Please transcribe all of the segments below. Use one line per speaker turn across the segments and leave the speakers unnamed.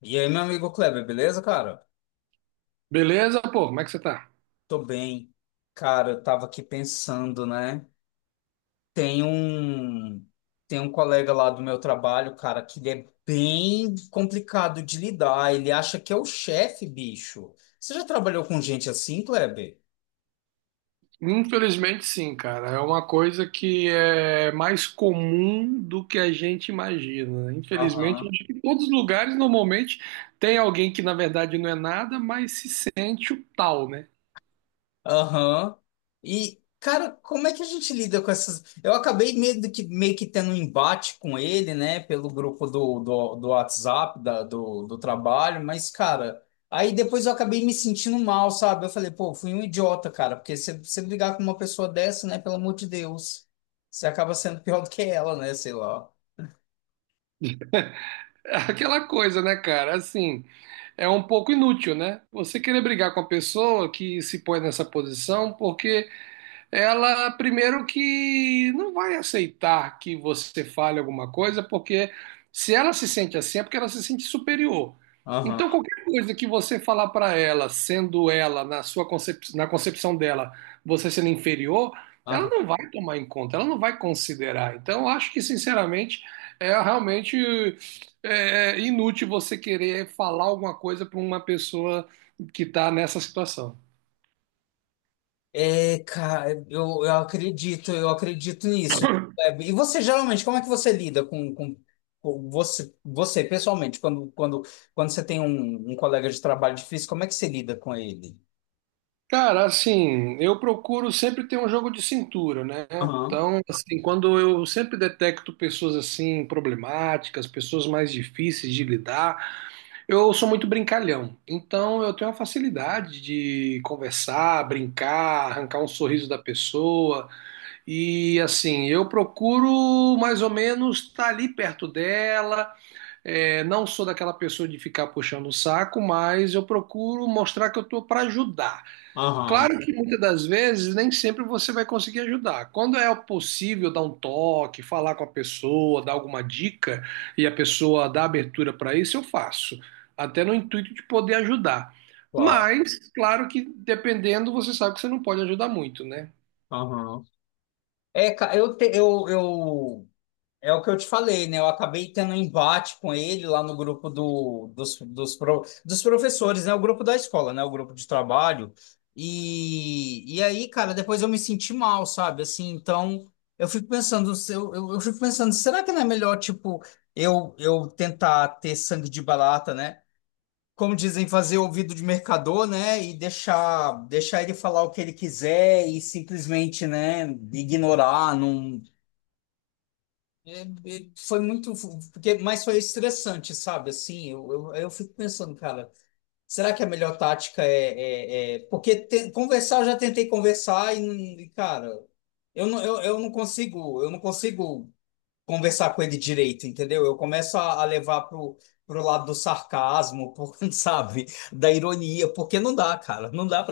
E aí, meu amigo Kleber, beleza, cara?
Beleza, pô, como é que você tá?
Tô bem. Cara, eu tava aqui pensando, né? Tem um Tem um colega lá do meu trabalho, cara, que ele é bem complicado de lidar. Ele acha que é o chefe, bicho. Você já trabalhou com gente assim, Kleber?
Infelizmente, sim, cara. É uma coisa que é mais comum do que a gente imagina. Infelizmente,
Aham.
acho que em todos os lugares, normalmente, tem alguém que, na verdade, não é nada, mas se sente o tal, né?
Aham. E, cara, como é que a gente lida com essas. Eu acabei meio que tendo um embate com ele, né, pelo grupo do WhatsApp, do trabalho, mas, cara, aí depois eu acabei me sentindo mal, sabe? Eu falei, pô, fui um idiota, cara, porque se você brigar com uma pessoa dessa, né, pelo amor de Deus, você acaba sendo pior do que ela, né, sei lá.
É aquela coisa, né, cara? Assim, é um pouco inútil, né? Você querer brigar com a pessoa que se põe nessa posição, porque ela primeiro que não vai aceitar que você fale alguma coisa, porque se ela se sente assim, é porque ela se sente superior.
Aham,
Então, qualquer coisa que você falar para ela, sendo ela, na sua na concepção dela, você sendo inferior, ela
aham.
não vai tomar em conta, ela não vai considerar. Então, eu acho que, sinceramente, é realmente é inútil você querer falar alguma coisa para uma pessoa que está nessa situação.
É, cara, eu acredito, eu acredito nisso. É, e você, geralmente, como é que você lida com você, pessoalmente, quando você tem um colega de trabalho difícil, como é que você lida com ele?
Cara, assim, eu procuro sempre ter um jogo de cintura, né?
Aham,
Então, assim, quando eu sempre detecto pessoas assim problemáticas, pessoas mais difíceis de lidar, eu sou muito brincalhão. Então, eu tenho a facilidade de conversar, brincar, arrancar um sorriso da pessoa e assim, eu procuro mais ou menos estar ali perto dela. É, não sou daquela pessoa de ficar puxando o saco, mas eu procuro mostrar que eu tô para ajudar.
aham,
Claro que muitas das vezes nem sempre você vai conseguir ajudar. Quando é possível dar um toque, falar com a pessoa, dar alguma dica e a pessoa dá abertura para isso, eu faço, até no intuito de poder ajudar.
claro,
Mas, claro que dependendo, você sabe que você não pode ajudar muito, né?
aham. É, cara, eu é o que eu te falei, né? Eu acabei tendo um embate com ele lá no grupo do, dos, dos, pro- dos professores, né? O grupo da escola, né? O grupo de trabalho. E aí, cara, depois eu me senti mal, sabe? Assim, então eu fico pensando, se eu fico pensando, será que não é melhor, tipo, eu tentar ter sangue de barata, né? Como dizem, fazer ouvido de mercador, né? E deixar ele falar o que ele quiser e simplesmente, né, ignorar, não. Foi muito, porque, mas foi estressante, sabe? Assim, eu fico pensando, cara, será que a melhor tática é conversar? Eu já tentei conversar e, cara, eu não consigo, eu não consigo conversar com ele direito, entendeu? Eu começo a levar pro lado do sarcasmo, sabe? Da ironia, porque não dá, cara, não dá,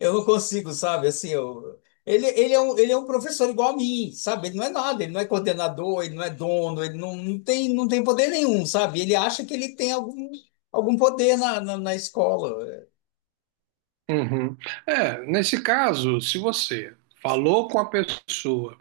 eu não consigo, sabe? Assim, eu... ele é um professor igual a mim, sabe? Ele não é nada, ele não é coordenador, ele não é dono, ele não, não tem poder nenhum, sabe? Ele acha que ele tem algum poder na escola.
Uhum. É, nesse caso, se você falou com a pessoa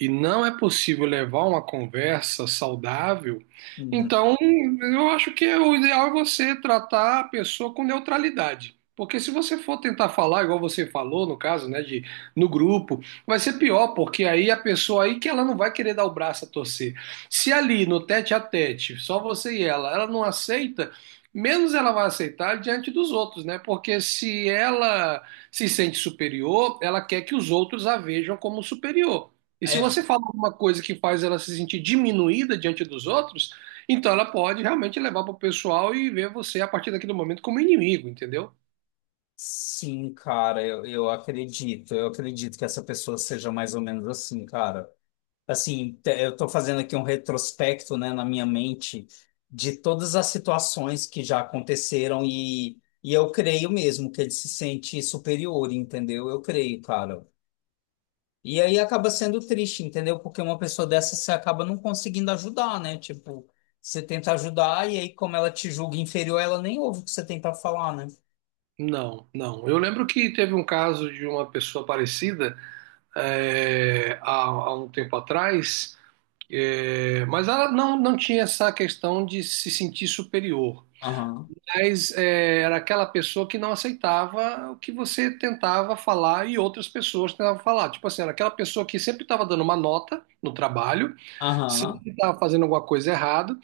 e não é possível levar uma conversa saudável,
Uhum.
então eu acho que é o ideal é você tratar a pessoa com neutralidade. Porque se você for tentar falar, igual você falou, no caso, né, de no grupo, vai ser pior, porque aí a pessoa aí que ela não vai querer dar o braço a torcer. Se ali no tete a tete, só você e ela não aceita, menos ela vai aceitar diante dos outros, né? Porque se ela se sente superior, ela quer que os outros a vejam como superior. E se
É,
você fala alguma coisa que faz ela se sentir diminuída diante dos outros, então ela pode realmente levar para o pessoal e ver você a partir daquele momento como inimigo, entendeu?
sim, cara, eu acredito. Eu acredito que essa pessoa seja mais ou menos assim, cara. Assim, eu estou fazendo aqui um retrospecto, né, na minha mente de todas as situações que já aconteceram, e eu creio mesmo que ele se sente superior, entendeu? Eu creio, cara. E aí acaba sendo triste, entendeu? Porque uma pessoa dessa você acaba não conseguindo ajudar, né? Tipo, você tenta ajudar e aí como ela te julga inferior, ela nem ouve o que você tem para falar, né?
Não, não, eu lembro que teve um caso de uma pessoa parecida, é, há um tempo atrás, é, mas ela não tinha essa questão de se sentir superior.
Aham,
Mas é, era aquela pessoa que não aceitava o que você tentava falar e outras pessoas tentavam falar. Tipo assim, era aquela pessoa que sempre estava dando uma nota no trabalho,
aham,
sempre estava fazendo alguma coisa errada,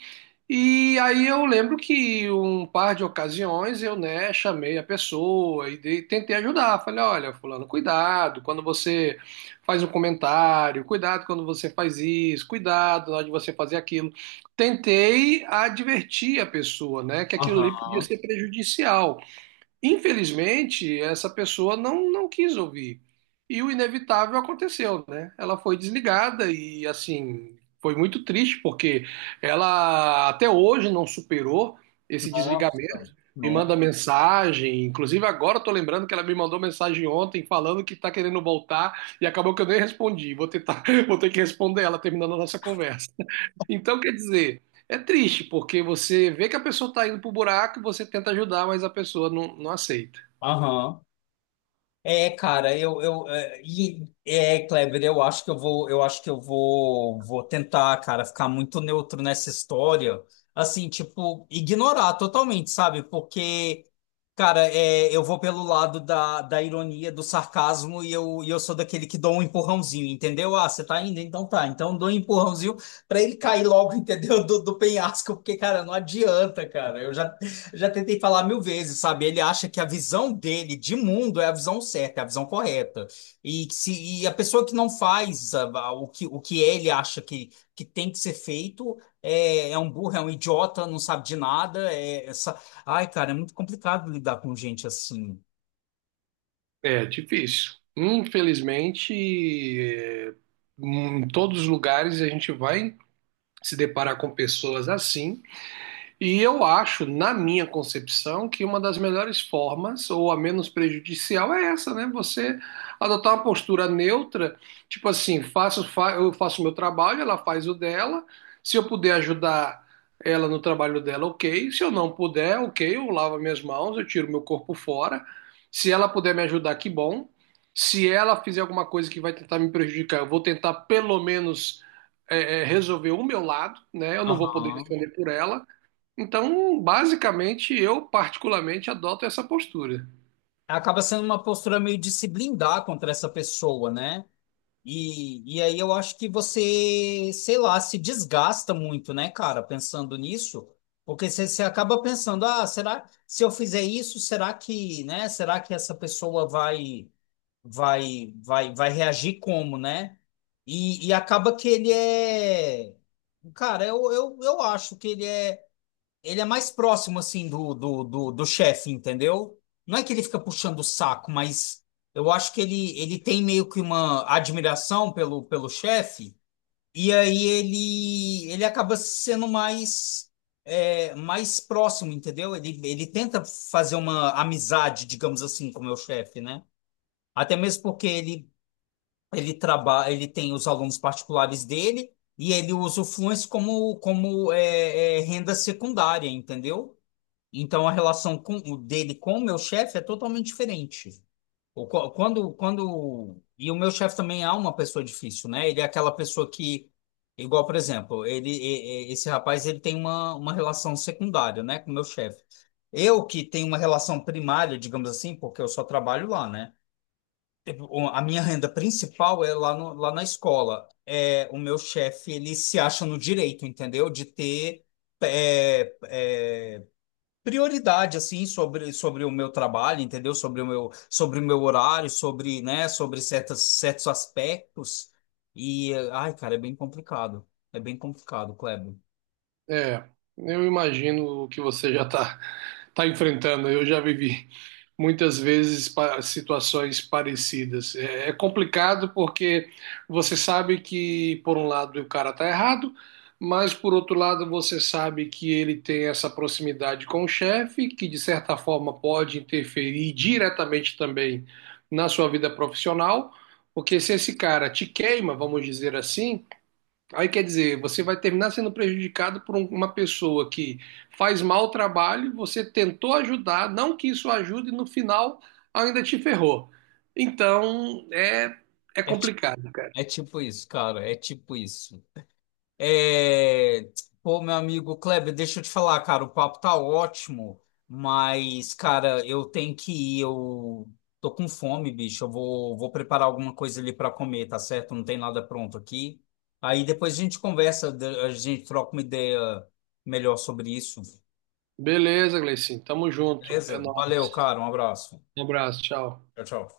e aí eu lembro que um par de ocasiões eu, né, chamei a pessoa e tentei ajudar. Falei, olha, fulano, cuidado quando você faz um comentário, cuidado quando você faz isso, cuidado na hora de você fazer aquilo. Tentei advertir a pessoa, né, que aquilo ali podia
aham.
ser prejudicial. Infelizmente, essa pessoa não quis ouvir. E o inevitável aconteceu, né? Ela foi desligada e, assim, foi muito triste, porque ela até hoje não superou esse
Nossa,
desligamento. Me manda
nossa.
mensagem, inclusive agora eu tô lembrando que ela me mandou mensagem ontem falando que tá querendo voltar e acabou que eu nem respondi. Vou tentar, vou ter que responder ela terminando a nossa conversa. Então, quer dizer, é triste, porque você vê que a pessoa tá indo pro buraco, você tenta ajudar, mas a pessoa não aceita.
Aham. É, cara, eu é, e- é, Kleber, eu acho que eu vou, eu acho que eu vou, vou tentar, cara, ficar muito neutro nessa história, assim, tipo, ignorar totalmente, sabe? Porque, cara, é, eu vou pelo lado da ironia, do sarcasmo, e eu sou daquele que dou um empurrãozinho, entendeu? Ah, você tá indo? Então tá. Então dou um empurrãozinho pra ele cair logo, entendeu? Do penhasco, porque, cara, não adianta, cara. Eu já Já tentei falar mil vezes, sabe? Ele acha que a visão dele de mundo é a visão certa, é a visão correta. E, que se, e a pessoa que não faz o que ele acha que tem que ser feito é, é um burro, é um idiota, não sabe de nada. É essa... Ai, cara, é muito complicado lidar com gente assim.
É difícil. Infelizmente, é, em todos os lugares a gente vai se deparar com pessoas assim. E eu acho, na minha concepção, que uma das melhores formas, ou a menos prejudicial, é essa, né? Você adotar uma postura neutra, tipo assim, eu faço o meu trabalho, ela faz o dela. Se eu puder ajudar ela no trabalho dela, ok. Se eu não puder, ok, eu lavo minhas mãos, eu tiro meu corpo fora. Se ela puder me ajudar, que bom. Se ela fizer alguma coisa que vai tentar me prejudicar, eu vou tentar pelo menos resolver o meu lado, né? Eu não vou poder
Aham.
responder por ela. Então, basicamente, eu particularmente adoto essa postura.
Acaba sendo uma postura meio de se blindar contra essa pessoa, né? E aí eu acho que você, sei lá, se desgasta muito, né, cara, pensando nisso, porque você acaba pensando, ah, será, se eu fizer isso, será que, né, será que essa pessoa vai reagir como, né? E acaba que ele é, cara, eu acho que ele é, ele é mais próximo, assim, do chefe, entendeu? Não é que ele fica puxando o saco, mas eu acho que ele tem meio que uma admiração pelo, pelo chefe, e aí ele acaba sendo mais, é, mais próximo, entendeu? Ele tenta fazer uma amizade, digamos assim, com o meu chefe, né? Até mesmo porque ele trabalha, ele tem os alunos particulares dele, e ele usa o Fluence como, como é, é, renda secundária, entendeu? Então a relação o dele com o meu chefe é totalmente diferente. Quando, quando, e o meu chefe também é uma pessoa difícil, né? Ele é aquela pessoa que, igual, por exemplo, esse rapaz, ele tem uma relação secundária, né, com o meu chefe. Eu que tenho uma relação primária, digamos assim, porque eu só trabalho lá, né? Tipo, a minha renda principal é lá, no, lá na escola. É, o meu chefe, ele se acha no direito, entendeu? De ter é, é, prioridade assim sobre o meu trabalho, entendeu? Sobre o meu horário, sobre, né, sobre certos aspectos. E ai, cara, é bem complicado. É bem complicado, Kleber.
É, eu imagino o que você já está tá enfrentando. Eu já vivi muitas vezes situações parecidas. É, é complicado porque você sabe que, por um lado, o cara está errado, mas, por outro lado, você sabe que ele tem essa proximidade com o chefe, que, de certa forma, pode interferir diretamente também na sua vida profissional. Porque se esse cara te queima, vamos dizer assim. Aí quer dizer, você vai terminar sendo prejudicado por uma pessoa que faz mal o trabalho, você tentou ajudar, não que isso ajude, e no final ainda te ferrou. Então é, é
É tipo,
complicado, cara.
é tipo isso, cara, é tipo isso. É... Pô, meu amigo Kleber, deixa eu te falar, cara, o papo tá ótimo, mas, cara, eu tenho que ir, eu tô com fome, bicho, vou preparar alguma coisa ali pra comer, tá certo? Não tem nada pronto aqui. Aí depois a gente conversa, a gente troca uma ideia melhor sobre isso,
Beleza, Gleicinho. Tamo junto. É
beleza? Valeu,
nóis.
cara, um abraço.
Um abraço, tchau.
Tchau, tchau.